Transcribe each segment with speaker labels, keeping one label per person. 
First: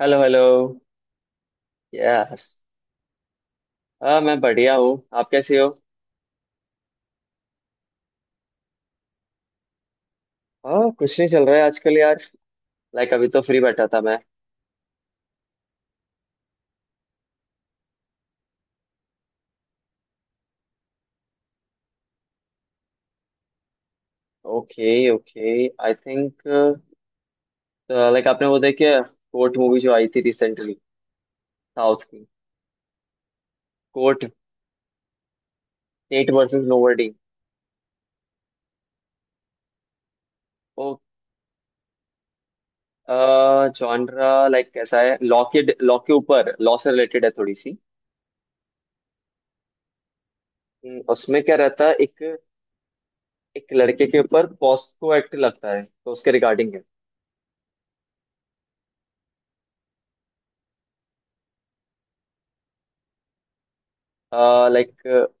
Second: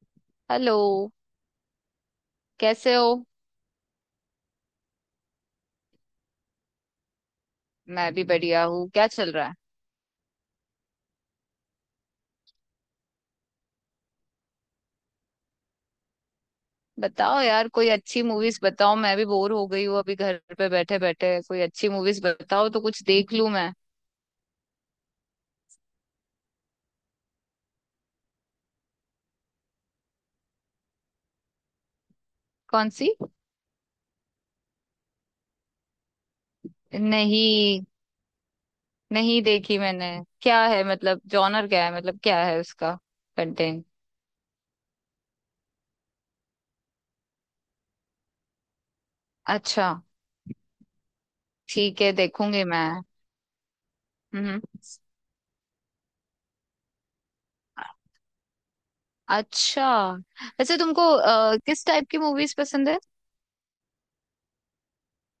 Speaker 1: Hello hello.
Speaker 2: Hello.
Speaker 1: Yes.
Speaker 2: कैसे हो?
Speaker 1: हाँ, मैं बढ़िया हूँ, आप कैसे हो?
Speaker 2: मैं भी बढ़िया हूँ। क्या चल रहा है?
Speaker 1: हाँ, कुछ नहीं चल रहा है आजकल यार। लाइक, अभी तो फ्री बैठा था मैं।
Speaker 2: बताओ यार, कोई अच्छी मूवीज बताओ। मैं भी बोर हो गई हूँ अभी घर पे बैठे बैठे। कोई अच्छी मूवीज बताओ तो कुछ देख लूँ मैं।
Speaker 1: Okay, okay, I think, like आपने वो देखी है कोर्ट मूवी, जो आई थी रिसेंटली, साउथ की।
Speaker 2: कौन सी?
Speaker 1: कोर्ट। State versus nobody.
Speaker 2: नहीं, नहीं देखी मैंने। क्या है,
Speaker 1: ओ,
Speaker 2: मतलब जॉनर क्या है, मतलब क्या है उसका कंटेंट?
Speaker 1: जॉनरा लाइक कैसा है, लॉ के ऊपर, लॉ से रिलेटेड है थोड़ी सी।
Speaker 2: अच्छा,
Speaker 1: उसमें क्या रहता है,
Speaker 2: ठीक है
Speaker 1: एक
Speaker 2: देखूंगी मैं।
Speaker 1: एक लड़के के ऊपर
Speaker 2: हम्म।
Speaker 1: पॉस्को एक्ट लगता है तो उसके रिगार्डिंग।
Speaker 2: अच्छा, वैसे तुमको किस टाइप की मूवीज पसंद है?
Speaker 1: लाइक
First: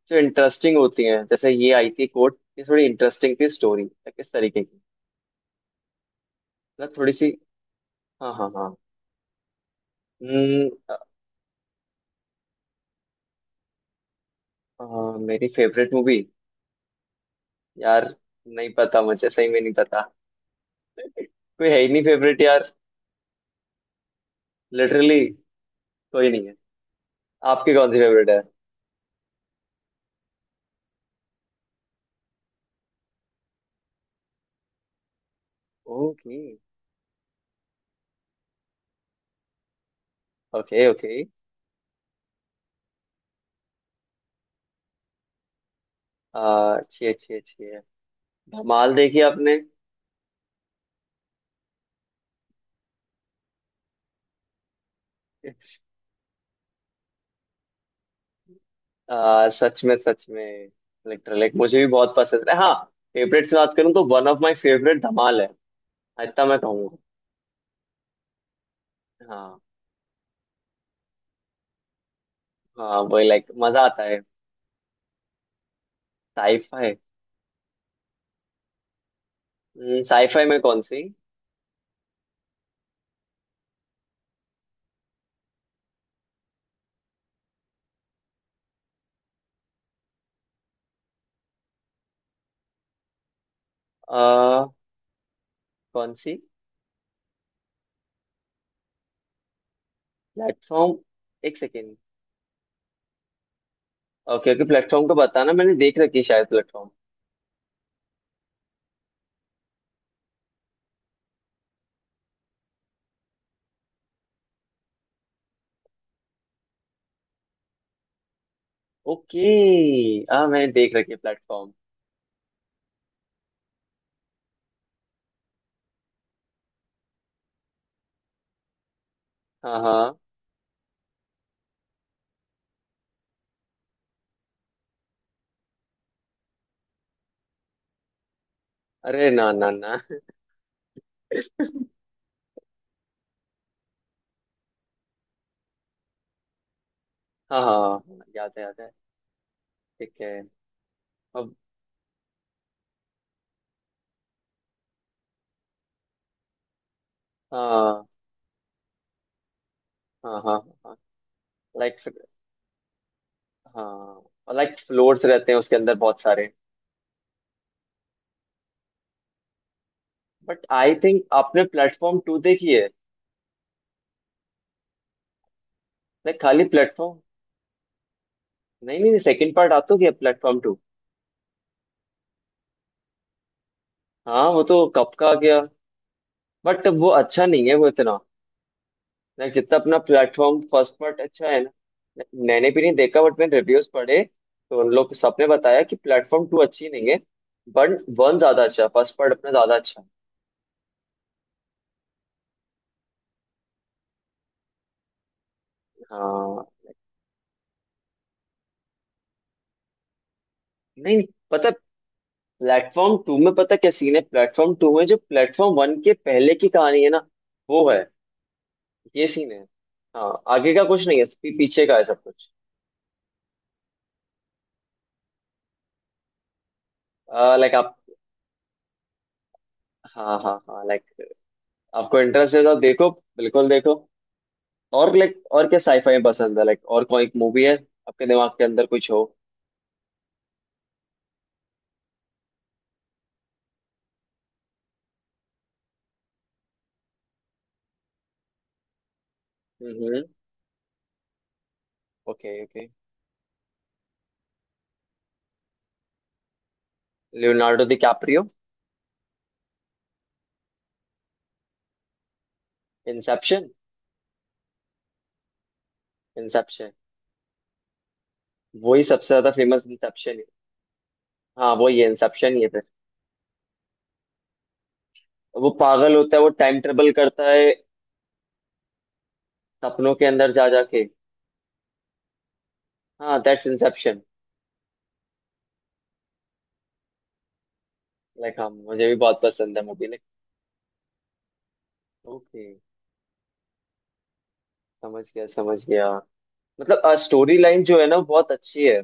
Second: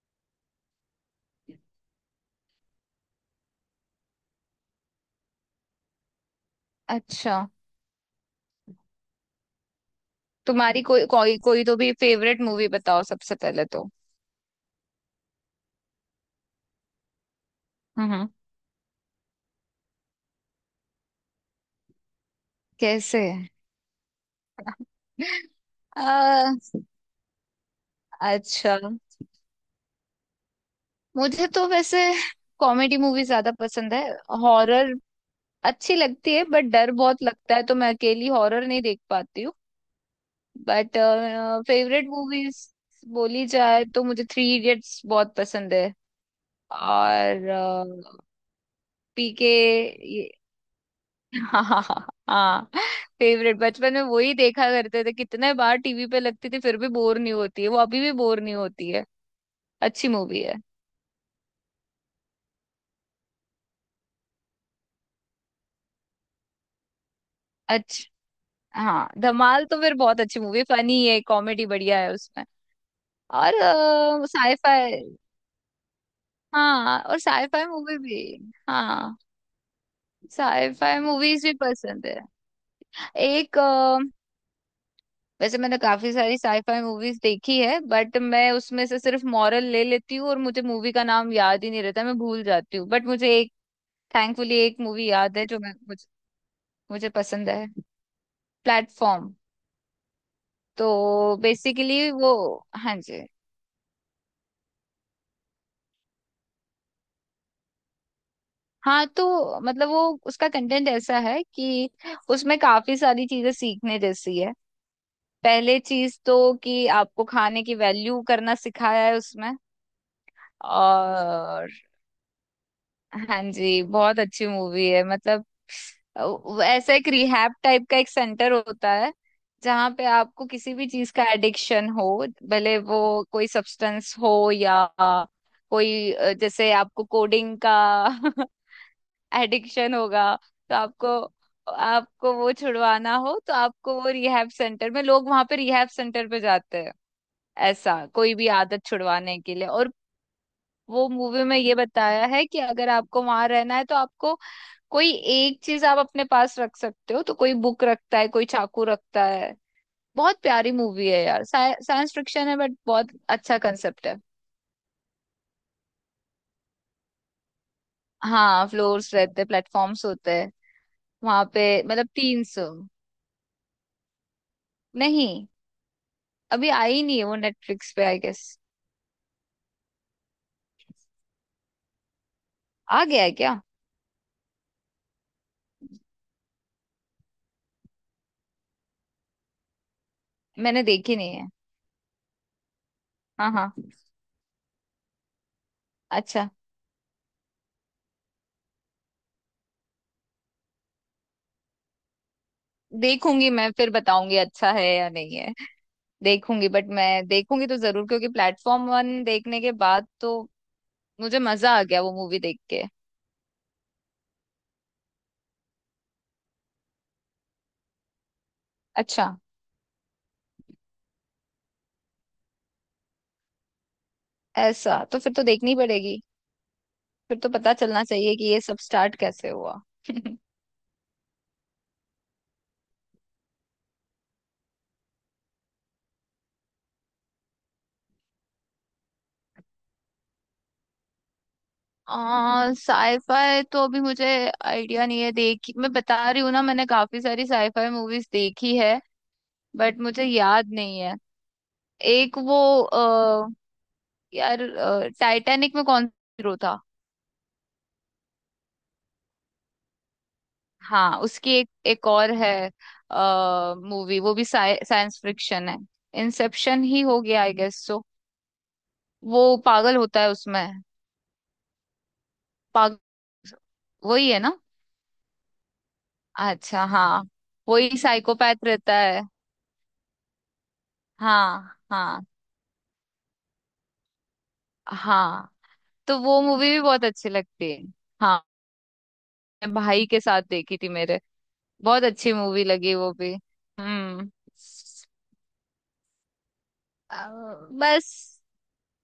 Speaker 1: जो इंटरेस्टिंग होती हैं, जैसे ये आई थी कोर्ट, ये थोड़ी इंटरेस्टिंग थी स्टोरी, किस तरीके की, मतलब थोड़ी सी।
Speaker 2: अच्छा।
Speaker 1: हाँ, हाँ, हाँ। हम्म,
Speaker 2: तुम्हारी
Speaker 1: अ,
Speaker 2: कोई कोई कोई तो भी फेवरेट मूवी बताओ सबसे पहले तो।
Speaker 1: अ, मेरी फेवरेट मूवी यार,
Speaker 2: हम्म।
Speaker 1: नहीं पता, मुझे सही में नहीं पता। कोई है ही नहीं फेवरेट यार।
Speaker 2: कैसे?
Speaker 1: लिटरली कोई नहीं
Speaker 2: आ,
Speaker 1: है। आपकी कौन सी फेवरेट है?
Speaker 2: अच्छा, मुझे तो वैसे कॉमेडी मूवी ज्यादा पसंद है। हॉरर अच्छी लगती
Speaker 1: ओके,
Speaker 2: है, बट डर बहुत लगता है तो मैं अकेली हॉरर नहीं देख पाती हूँ।
Speaker 1: Okay,
Speaker 2: but
Speaker 1: okay.
Speaker 2: Favourite movies बोली जाए तो मुझे थ्री इडियट्स बहुत पसंद है।
Speaker 1: अच्छी, अच्छी,
Speaker 2: और
Speaker 1: अच्छी है। धमाल देखी
Speaker 2: पीके
Speaker 1: आपने?
Speaker 2: ये हाँ। हाँ। फेवरेट बचपन में वही देखा करते थे, कितने बार टीवी पे लगती थी फिर भी बोर नहीं होती है वो, अभी भी बोर नहीं होती है।
Speaker 1: सच में,
Speaker 2: अच्छी
Speaker 1: सच
Speaker 2: मूवी है।
Speaker 1: में। लिटरली मुझे भी बहुत पसंद है, हाँ। फेवरेट से बात करूँ तो one of my favourite Dhamaal है, इतना मैं कहूंगा।
Speaker 2: अच्छा। हाँ
Speaker 1: हाँ,
Speaker 2: धमाल तो फिर बहुत अच्छी मूवी, फनी है, कॉमेडी बढ़िया है उसमें।
Speaker 1: हाँ, वही लाइक
Speaker 2: और
Speaker 1: मजा आता है।
Speaker 2: साईफाई।
Speaker 1: साईफाई।
Speaker 2: हाँ, और साईफाई मूवी भी। हाँ,
Speaker 1: साईफाई में कौन
Speaker 2: साईफाई
Speaker 1: सी?
Speaker 2: मूवीज भी पसंद है। एक वैसे मैंने काफी सारी साईफाई मूवीज देखी है, बट मैं उसमें से सिर्फ मॉरल ले लेती हूँ और मुझे मूवी का नाम याद ही नहीं रहता, मैं भूल जाती हूँ। बट मुझे एक थैंकफुली
Speaker 1: आ,
Speaker 2: एक मूवी याद है जो मैं मुझे,
Speaker 1: कौन सी?
Speaker 2: मुझे पसंद है। प्लेटफॉर्म।
Speaker 1: प्लेटफॉर्म।
Speaker 2: तो
Speaker 1: एक सेकेंड।
Speaker 2: बेसिकली वो हाँ जी,
Speaker 1: ओके, ओके, प्लेटफॉर्म को बताना, मैंने देख रखी है शायद प्लेटफॉर्म।
Speaker 2: हाँ तो मतलब वो उसका कंटेंट ऐसा है कि उसमें काफी सारी चीजें सीखने जैसी है। पहले चीज तो कि आपको खाने की वैल्यू करना सिखाया है
Speaker 1: ओके।
Speaker 2: उसमें।
Speaker 1: हाँ, मैंने देख रखी है
Speaker 2: और
Speaker 1: प्लेटफॉर्म।
Speaker 2: हाँ जी, बहुत अच्छी मूवी है मतलब। वो ऐसा एक रिहैब टाइप का एक सेंटर होता है
Speaker 1: हाँ,
Speaker 2: जहाँ पे
Speaker 1: हाँ।
Speaker 2: आपको किसी भी चीज का एडिक्शन हो, भले वो कोई सब्सटेंस हो या कोई जैसे आपको कोडिंग का
Speaker 1: अरे, ना, ना,
Speaker 2: एडिक्शन
Speaker 1: ना।
Speaker 2: होगा तो आपको आपको वो छुड़वाना हो तो आपको वो रिहैब सेंटर में, लोग वहां पे रिहैब सेंटर पे जाते हैं
Speaker 1: हाँ, हाँ,
Speaker 2: ऐसा
Speaker 1: हाँ,
Speaker 2: कोई भी
Speaker 1: याद है, याद
Speaker 2: आदत
Speaker 1: है,
Speaker 2: छुड़वाने के लिए। और
Speaker 1: ठीक है।
Speaker 2: वो मूवी
Speaker 1: अब।
Speaker 2: में ये बताया है कि अगर आपको वहां रहना है तो आपको कोई एक चीज आप अपने पास रख सकते हो, तो कोई बुक
Speaker 1: हाँ,
Speaker 2: रखता है, कोई चाकू रखता है।
Speaker 1: हाँ,
Speaker 2: बहुत
Speaker 1: हाँ,
Speaker 2: प्यारी
Speaker 1: हाँ
Speaker 2: मूवी है यार,
Speaker 1: लाइक,
Speaker 2: साइंस फिक्शन है बट बहुत अच्छा कंसेप्ट है।
Speaker 1: हाँ लाइक, फ्लोर्स रहते हैं उसके अंदर बहुत सारे।
Speaker 2: हाँ, फ्लोर्स रहते, प्लेटफॉर्म्स होते हैं
Speaker 1: बट आई थिंक
Speaker 2: वहां
Speaker 1: आपने
Speaker 2: पे, मतलब
Speaker 1: प्लेटफॉर्म टू
Speaker 2: 300।
Speaker 1: देखी है,
Speaker 2: नहीं,
Speaker 1: लाइक खाली
Speaker 2: अभी आई
Speaker 1: प्लेटफॉर्म।
Speaker 2: नहीं है वो नेटफ्लिक्स पे आई गेस।
Speaker 1: नहीं, नहीं, सेकंड पार्ट आता क्या प्लेटफॉर्म टू?
Speaker 2: आ गया है क्या?
Speaker 1: हाँ, वो तो कब का आ गया। बट वो अच्छा नहीं है वो इतना, लाइक जितना अपना प्लेटफॉर्म
Speaker 2: मैंने
Speaker 1: फर्स्ट
Speaker 2: देखी
Speaker 1: पार्ट
Speaker 2: नहीं
Speaker 1: अच्छा
Speaker 2: है।
Speaker 1: है ना। Like, मैंने भी नहीं देखा, बट
Speaker 2: हाँ,
Speaker 1: मैंने
Speaker 2: हाँ।
Speaker 1: रिव्यूज पढ़े, तो उन लोग सबने बताया कि प्लेटफॉर्म
Speaker 2: अच्छा,
Speaker 1: टू अच्छी नहीं है। बट वन ज्यादा अच्छा, फर्स्ट पार्ट अपना ज्यादा अच्छा है।
Speaker 2: देखूंगी मैं फिर बताऊंगी अच्छा है या नहीं है।
Speaker 1: हाँ।
Speaker 2: देखूंगी, बट मैं देखूंगी तो जरूर क्योंकि प्लेटफॉर्म 1 देखने के बाद तो
Speaker 1: नहीं, नहीं,
Speaker 2: मुझे
Speaker 1: पता है।
Speaker 2: मजा आ गया वो मूवी देख के।
Speaker 1: प्लेटफॉर्म टू में पता क्या सीन है? प्लेटफॉर्म टू में जो प्लेटफॉर्म वन के पहले की कहानी है ना, वो है। ये
Speaker 2: अच्छा,
Speaker 1: सीन है। हाँ, आगे का कुछ नहीं है, पीछे का है सब कुछ।
Speaker 2: ऐसा तो फिर तो देखनी पड़ेगी, फिर तो पता
Speaker 1: लाइक आप।
Speaker 2: चलना चाहिए कि ये सब स्टार्ट कैसे हुआ।
Speaker 1: हाँ, हाँ, हाँ लाइक, आपको इंटरेस्ट है तो देखो, बिल्कुल देखो। और लाइक, और क्या साईफाई में पसंद है लाइक, और कोई मूवी है आपके दिमाग के अंदर कुछ हो?
Speaker 2: साईफाई तो अभी मुझे आइडिया नहीं है देखी, मैं बता रही हूँ ना मैंने काफी सारी साईफाई मूवीज देखी है बट मुझे
Speaker 1: हम्म।
Speaker 2: याद नहीं है। एक वो
Speaker 1: ओके, ओके।
Speaker 2: आ, यार टाइटैनिक में कौन हीरो था?
Speaker 1: Leonardo DiCaprio.
Speaker 2: हाँ, उसकी एक एक और है
Speaker 1: इंसेप्शन।
Speaker 2: मूवी, वो भी साइंस फिक्शन है। इंसेप्शन
Speaker 1: इंसेप्शन
Speaker 2: ही हो गया आई गेस सो।
Speaker 1: वही सबसे ज्यादा
Speaker 2: वो
Speaker 1: फेमस
Speaker 2: पागल होता है
Speaker 1: इंसेप्शन है।
Speaker 2: उसमें।
Speaker 1: हाँ, वही है, इंसेप्शन ही है फिर।
Speaker 2: पागल, वही है ना?
Speaker 1: वो पागल होता है, वो टाइम
Speaker 2: अच्छा
Speaker 1: ट्रेवल
Speaker 2: हाँ,
Speaker 1: करता है
Speaker 2: वही साइकोपैथ रहता है।
Speaker 1: सपनों के अंदर जा जाके।
Speaker 2: हाँ, हाँ,
Speaker 1: हाँ, दैट्स इंसेप्शन।
Speaker 2: हाँ। तो वो मूवी भी बहुत अच्छी लगती है। हाँ
Speaker 1: लाइक, हाँ, मुझे भी बहुत
Speaker 2: मैं
Speaker 1: पसंद है मूवी
Speaker 2: भाई के
Speaker 1: लाइक।
Speaker 2: साथ देखी थी मेरे, बहुत अच्छी
Speaker 1: ओके,
Speaker 2: मूवी लगी वो भी। हम्म।
Speaker 1: समझ गया, समझ गया। मतलब स्टोरी लाइन जो है
Speaker 2: बस,
Speaker 1: ना, वो बहुत अच्छी है।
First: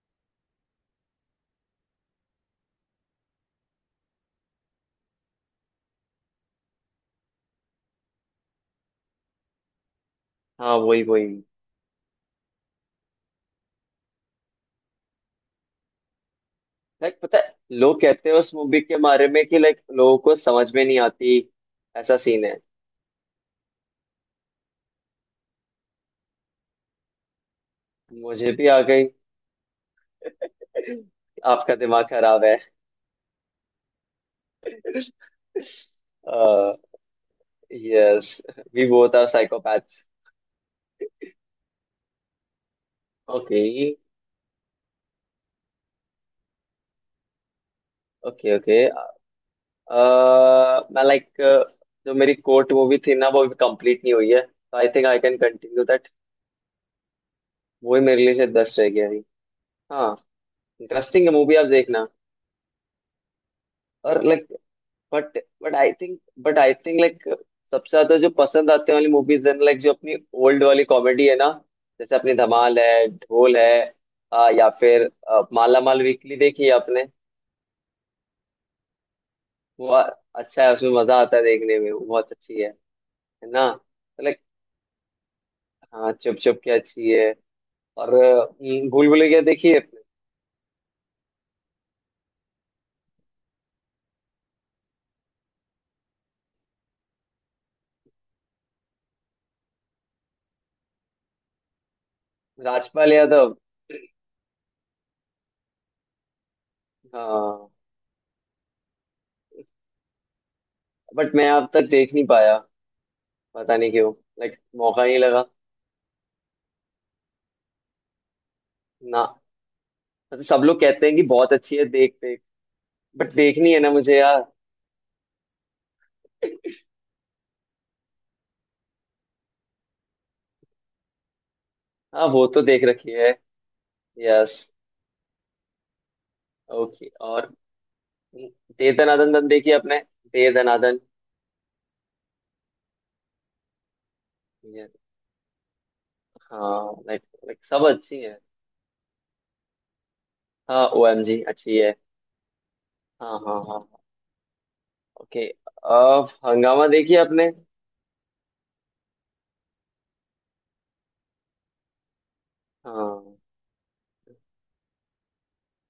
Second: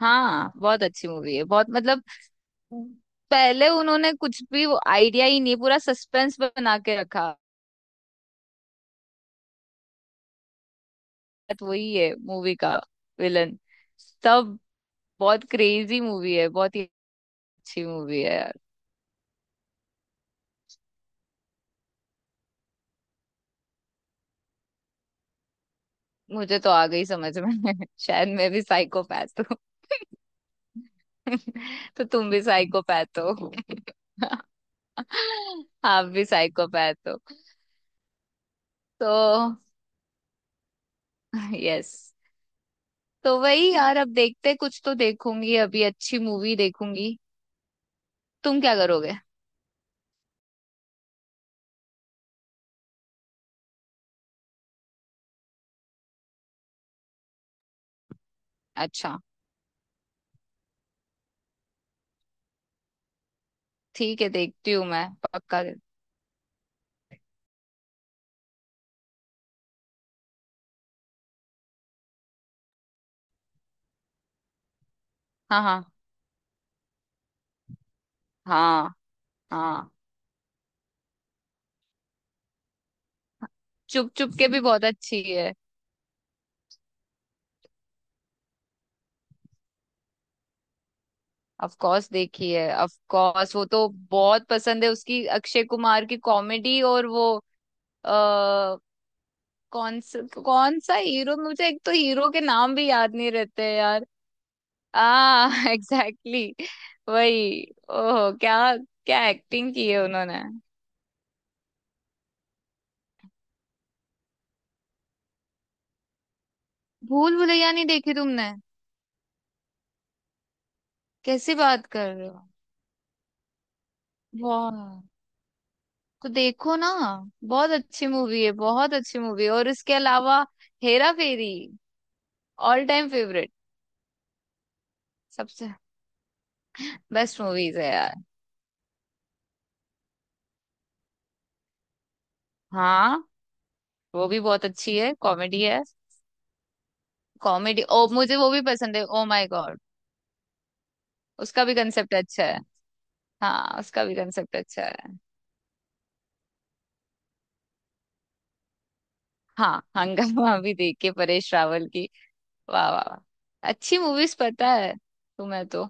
Speaker 2: हाँ बहुत अच्छी मूवी है, बहुत मतलब पहले उन्होंने कुछ भी वो आइडिया ही नहीं, पूरा सस्पेंस बना के रखा,
Speaker 1: हाँ, वही, वही।
Speaker 2: तो वही है मूवी का विलन सब। बहुत क्रेजी मूवी है, बहुत ही
Speaker 1: लाइक पता है,
Speaker 2: अच्छी
Speaker 1: लोग
Speaker 2: मूवी
Speaker 1: कहते
Speaker 2: है
Speaker 1: हैं उस
Speaker 2: यार।
Speaker 1: मूवी के बारे में कि लाइक लोगों को समझ में नहीं आती, ऐसा सीन है।
Speaker 2: मुझे तो आ गई समझ में शायद मैं
Speaker 1: मुझे
Speaker 2: भी
Speaker 1: भी आ गई।
Speaker 2: साइकोपैथ हूँ।
Speaker 1: आपका दिमाग
Speaker 2: तो तुम भी
Speaker 1: खराब है।
Speaker 2: साइकोपैथ हो। आप भी साइकोपैथ हो।
Speaker 1: यस, वी
Speaker 2: तो
Speaker 1: बोथ आर साइकोपैथ्स।
Speaker 2: यस। तो
Speaker 1: ओके,
Speaker 2: वही यार, अब देखते कुछ तो देखूंगी, अभी अच्छी मूवी देखूंगी।
Speaker 1: ओके,
Speaker 2: तुम क्या
Speaker 1: ओके।
Speaker 2: करोगे?
Speaker 1: मैं लाइक, जो मेरी कोर्ट मूवी थी ना, वो अभी कंप्लीट नहीं हुई है, तो I think I can continue that. वो ही मेरे लिए से 10 रह गया
Speaker 2: अच्छा,
Speaker 1: अभी। हाँ। इंटरेस्टिंग है मूवी, आप देखना।
Speaker 2: ठीक
Speaker 1: और
Speaker 2: है
Speaker 1: लाइक,
Speaker 2: देखती हूँ मैं।
Speaker 1: बट
Speaker 2: पक्का।
Speaker 1: But I think but I think like, सबसे ज्यादा जो पसंद आते वाली मूवीज है लाइक, जो अपनी ओल्ड वाली कॉमेडी है ना, जैसे अपनी धमाल है, ढोल है, या फिर
Speaker 2: हाँ,
Speaker 1: माला
Speaker 2: हाँ,
Speaker 1: माल वीकली देखी है आपने?
Speaker 2: हाँ,
Speaker 1: वो
Speaker 2: हाँ।
Speaker 1: अच्छा है, उसमें मजा आता है देखने में, वो बहुत अच्छी है ना?
Speaker 2: चुप चुप
Speaker 1: लाइक,
Speaker 2: के भी बहुत अच्छी है।
Speaker 1: हाँ, चुप चुप के अच्छी है। और भूल भुलैया देखी है आपने?
Speaker 2: ऑफ कोर्स देखी है, ऑफ कोर्स, वो तो बहुत पसंद है, उसकी अक्षय कुमार की कॉमेडी, और वो आ, कौन सा हीरो, मुझे एक तो हीरो के नाम भी
Speaker 1: राजपाल
Speaker 2: याद नहीं
Speaker 1: यादव।
Speaker 2: रहते हैं यार। आ। एग्जैक्टली, वही।
Speaker 1: हाँ,
Speaker 2: ओह, क्या क्या एक्टिंग की है उन्होंने!
Speaker 1: बट मैं अब तक देख नहीं पाया, पता नहीं क्यों, लाइक मौका नहीं लगा,
Speaker 2: भूल भुलैया नहीं देखी तुमने?
Speaker 1: ना। मतलब सब लोग कहते हैं कि बहुत
Speaker 2: कैसी
Speaker 1: अच्छी है,
Speaker 2: बात कर
Speaker 1: देख,
Speaker 2: रहे
Speaker 1: देख,
Speaker 2: हो!
Speaker 1: बट देखनी है ना मुझे यार।
Speaker 2: वाह! तो देखो ना, बहुत अच्छी मूवी है, बहुत अच्छी मूवी है। और इसके अलावा हेरा फेरी,
Speaker 1: हाँ, वो तो देख
Speaker 2: ऑल टाइम
Speaker 1: रखी है।
Speaker 2: Favourite,
Speaker 1: yes.
Speaker 2: सबसे
Speaker 1: ओके,
Speaker 2: बेस्ट
Speaker 1: और
Speaker 2: मूवीज है यार।
Speaker 1: दे दनादन दन देखी आपने, दे दनादन?
Speaker 2: हाँ, वो भी बहुत
Speaker 1: Yes,
Speaker 2: अच्छी है, कॉमेडी है।
Speaker 1: हाँ, लाइक लाइक
Speaker 2: कॉमेडी
Speaker 1: सब
Speaker 2: ओ
Speaker 1: अच्छी है।
Speaker 2: मुझे वो भी पसंद है, ओ माय गॉड।
Speaker 1: हाँ, OMG
Speaker 2: उसका भी
Speaker 1: अच्छी है।
Speaker 2: कंसेप्ट अच्छा है।
Speaker 1: हाँ, हाँ,
Speaker 2: हाँ,
Speaker 1: हाँ।
Speaker 2: उसका भी कंसेप्ट अच्छा है।
Speaker 1: ओके, अब हंगामा देखी आपने?
Speaker 2: हाँ, हंगामा भी देखिए परेश रावल की। वाह वाह वाह।
Speaker 1: हाँ।
Speaker 2: अच्छी मूवीज, पता है तो मैं तो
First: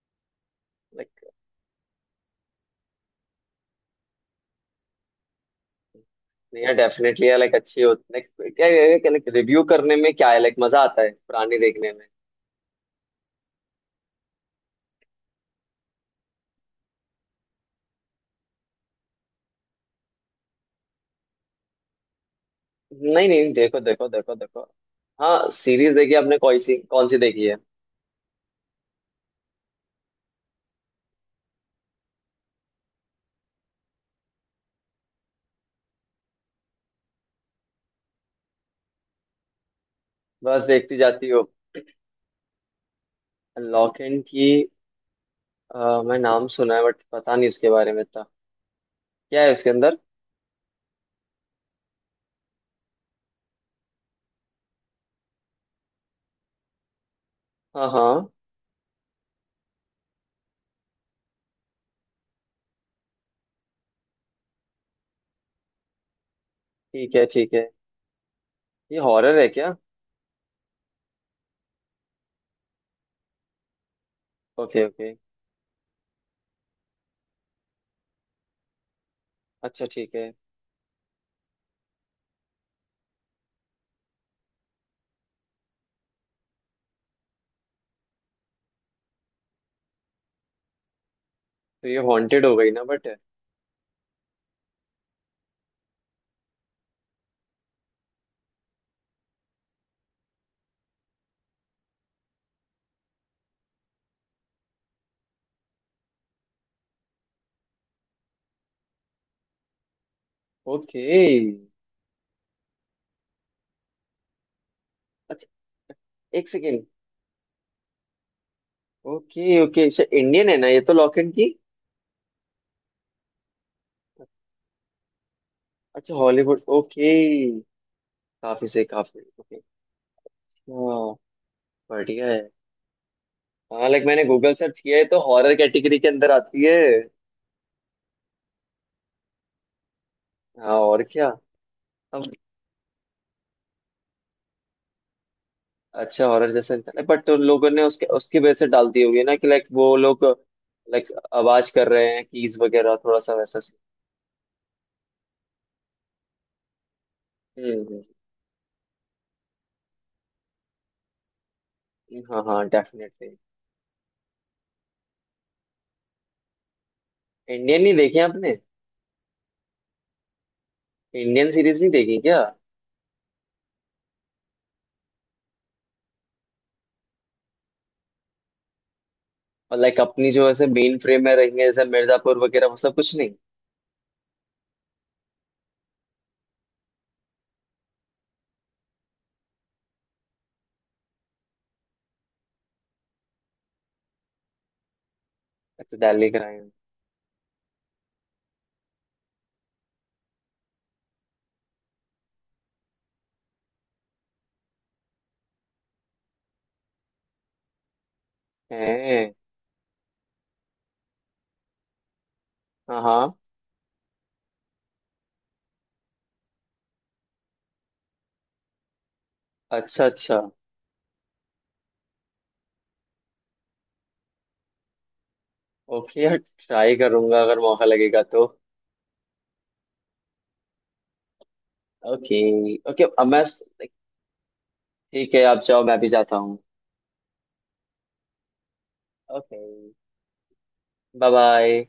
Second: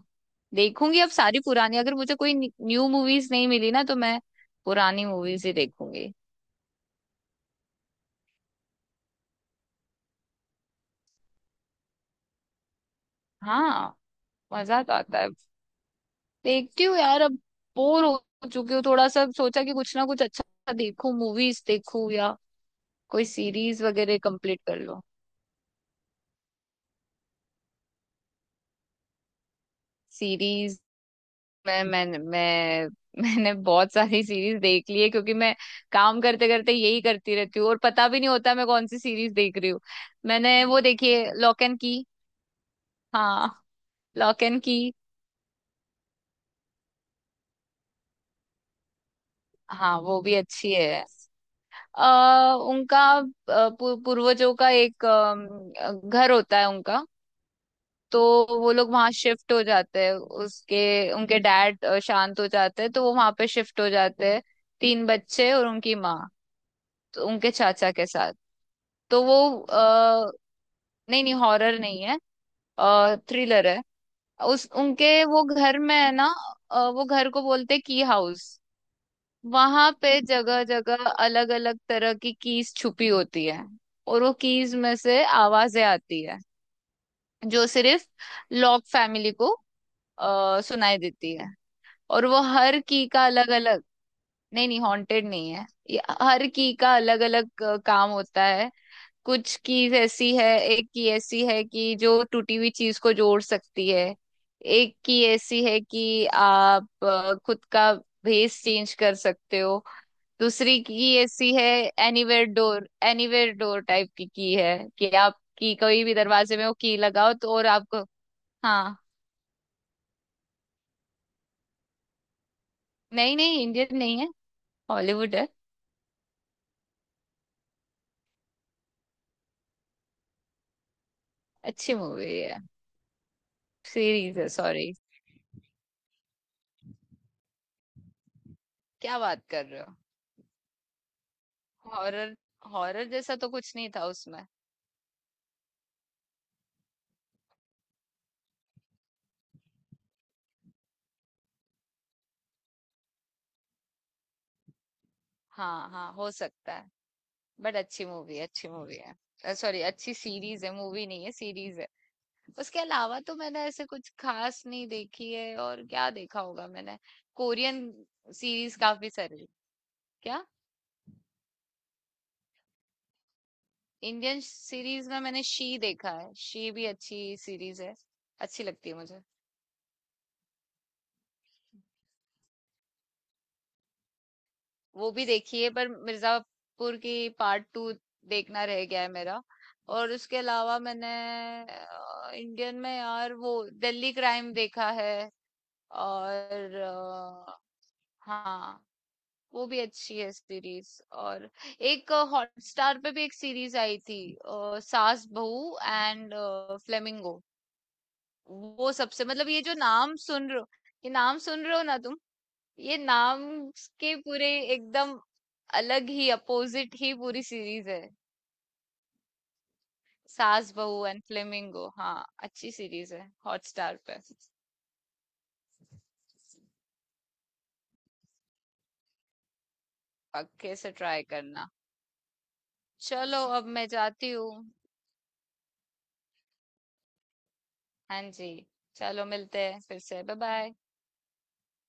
Speaker 2: देखूंगी अब
Speaker 1: लाइक,
Speaker 2: सारी पुरानी। अगर मुझे कोई न्यू मूवीज नहीं मिली ना तो मैं पुरानी मूवीज ही देखूंगी।
Speaker 1: नहीं यार, डेफिनेटली है लाइक, अच्छी होती है। Like, क्या लाइक, रिव्यू करने में क्या है लाइक, मजा आता है पुरानी देखने में।
Speaker 2: हाँ, मजा तो आता है। देखती हूँ यार अब, बोर हो चुकी हूँ थोड़ा सा, सोचा कि कुछ ना कुछ अच्छा देखूं, मूवीज देखूं या कोई
Speaker 1: नहीं, नहीं, देखो,
Speaker 2: सीरीज
Speaker 1: देखो,
Speaker 2: वगैरह
Speaker 1: देखो, देखो।
Speaker 2: कंप्लीट कर लो।
Speaker 1: हाँ, सीरीज देखी आपने? कौन सी देखी है?
Speaker 2: सीरीज। मैं मैंने बहुत सारी सीरीज देख ली है क्योंकि मैं काम करते करते यही करती रहती हूँ और पता भी नहीं होता मैं कौन सी सीरीज देख रही हूँ।
Speaker 1: बस
Speaker 2: मैंने वो
Speaker 1: देखती
Speaker 2: देखी
Speaker 1: जाती
Speaker 2: है
Speaker 1: हो।
Speaker 2: Locke and Key. हाँ,
Speaker 1: Locke and
Speaker 2: Locke
Speaker 1: Key.
Speaker 2: And की।
Speaker 1: मैं नाम सुना है, बट पता नहीं उसके बारे में था, क्या है उसके अंदर?
Speaker 2: हाँ, वो भी अच्छी है। उनका पूर्वजों का एक घर होता है उनका।
Speaker 1: हाँ,
Speaker 2: तो
Speaker 1: हाँ।
Speaker 2: वो लोग वहां शिफ्ट हो जाते हैं, उसके उनके डैड शांत हो जाते हैं तो वो वहां पे शिफ्ट हो जाते हैं, तीन बच्चे और उनकी माँ,
Speaker 1: ठीक है,
Speaker 2: तो उनके
Speaker 1: ठीक है।
Speaker 2: चाचा के साथ।
Speaker 1: ये
Speaker 2: तो वो
Speaker 1: हॉरर है क्या?
Speaker 2: नहीं नहीं, हॉरर नहीं है, थ्रिलर है। उस
Speaker 1: ओके, ओके।
Speaker 2: उनके वो घर में है ना, वो घर को बोलते की हाउस।
Speaker 1: अच्छा,
Speaker 2: वहां पे
Speaker 1: ठीक है।
Speaker 2: जगह जगह अलग अलग तरह की कीज छुपी होती है। और वो कीज में से आवाजें आती है जो सिर्फ लॉक फैमिली को सुनाई देती है।
Speaker 1: तो ये
Speaker 2: और वो
Speaker 1: हॉन्टेड हो गई
Speaker 2: हर
Speaker 1: ना, बट।
Speaker 2: की का अलग अलग, नहीं नहीं, हॉन्टेड नहीं है, ये हर की का अलग अलग काम होता है। कुछ चीज ऐसी है, एक की ऐसी है कि जो टूटी हुई चीज को जोड़ सकती है, एक की ऐसी है कि आप खुद का भेस चेंज कर सकते हो, दूसरी
Speaker 1: ओके,
Speaker 2: की ऐसी है anywhere door, anywhere door type की है कि आप
Speaker 1: अच्छा,
Speaker 2: की कोई भी
Speaker 1: एक
Speaker 2: दरवाजे में वो
Speaker 1: सेकेंड।
Speaker 2: की लगाओ तो और आपको। हाँ।
Speaker 1: Okay, okay. इंडियन है ना ये तो, लॉक एंड की?
Speaker 2: नहीं नहीं, इंडियन नहीं है, हॉलीवुड है।
Speaker 1: अच्छा, हॉलीवुड, ओके। काफी सही, काफी ओके। हाँ,
Speaker 2: अच्छी
Speaker 1: बढ़िया है।
Speaker 2: मूवी है,
Speaker 1: हाँ लाइक, मैंने
Speaker 2: सीरीज है
Speaker 1: गूगल सर्च
Speaker 2: सॉरी।
Speaker 1: किया है तो हॉरर कैटेगरी के अंदर आती है।
Speaker 2: क्या बात कर रहे हो!
Speaker 1: हाँ, और क्या? हम।
Speaker 2: हॉरर? हॉरर जैसा तो कुछ नहीं था उसमें।
Speaker 1: अच्छा, हॉरर जैसा निकला, बट उन लोगों ने उसके उसकी वजह से डाल दी होगी ना, कि लाइक वो लोग, लाइक आवाज कर रहे हैं कीज वगैरह, थोड़ा सा वैसा सीन।
Speaker 2: हाँ हाँ, हो सकता है। बट
Speaker 1: हम्म।
Speaker 2: अच्छी मूवी है, अच्छी मूवी है सॉरी, अच्छी सीरीज है, मूवी नहीं है सीरीज है।
Speaker 1: हाँ, हाँ,
Speaker 2: उसके अलावा तो
Speaker 1: डेफिनेटली।
Speaker 2: मैंने ऐसे कुछ खास नहीं देखी है, और क्या देखा होगा मैंने,
Speaker 1: इंडियन
Speaker 2: कोरियन
Speaker 1: नहीं देखे आपने?
Speaker 2: सीरीज काफी सारी। क्या?
Speaker 1: इंडियन सीरीज नहीं देखी क्या?
Speaker 2: इंडियन सीरीज में मैंने शी देखा है, शी भी अच्छी सीरीज है, अच्छी लगती है मुझे।
Speaker 1: और लाइक अपनी जो ऐसे मेन फ्रेम में रही है, जैसे मिर्जापुर वगैरह, वो सब कुछ नहीं?
Speaker 2: वो भी देखी है, पर मिर्जापुर की पार्ट 2 देखना रह गया है मेरा। और उसके अलावा मैंने इंडियन में यार वो दिल्ली क्राइम देखा है।
Speaker 1: अच्छा, दिल्ली क्राइम।
Speaker 2: और हाँ, वो भी अच्छी है सीरीज। और एक हॉटस्टार पे भी एक सीरीज आई थी, सास बहू एंड फ्लेमिंगो। वो सबसे,
Speaker 1: है।
Speaker 2: मतलब ये जो नाम सुन रहे हो, ये नाम सुन रहे हो ना तुम, ये
Speaker 1: हाँ, हाँ।
Speaker 2: नाम के पूरे एकदम अलग ही, अपोजिट ही पूरी सीरीज है।
Speaker 1: अच्छा, अच्छा।
Speaker 2: सास बहू एंड फ्लेमिंगो, हाँ अच्छी सीरीज है हॉटस्टार पे।
Speaker 1: ओके यार, ट्राई करूंगा अगर मौका लगेगा तो।
Speaker 2: पक्के से ट्राई करना।
Speaker 1: ओके। ओके, अब
Speaker 2: चलो
Speaker 1: मैं।
Speaker 2: अब मैं जाती हूँ।
Speaker 1: ठीक है, आप जाओ, मैं भी जाता हूँ।
Speaker 2: हाँ जी, चलो मिलते
Speaker 1: ओके।
Speaker 2: हैं फिर से, बाय-बाय।
Speaker 1: Bye, bye.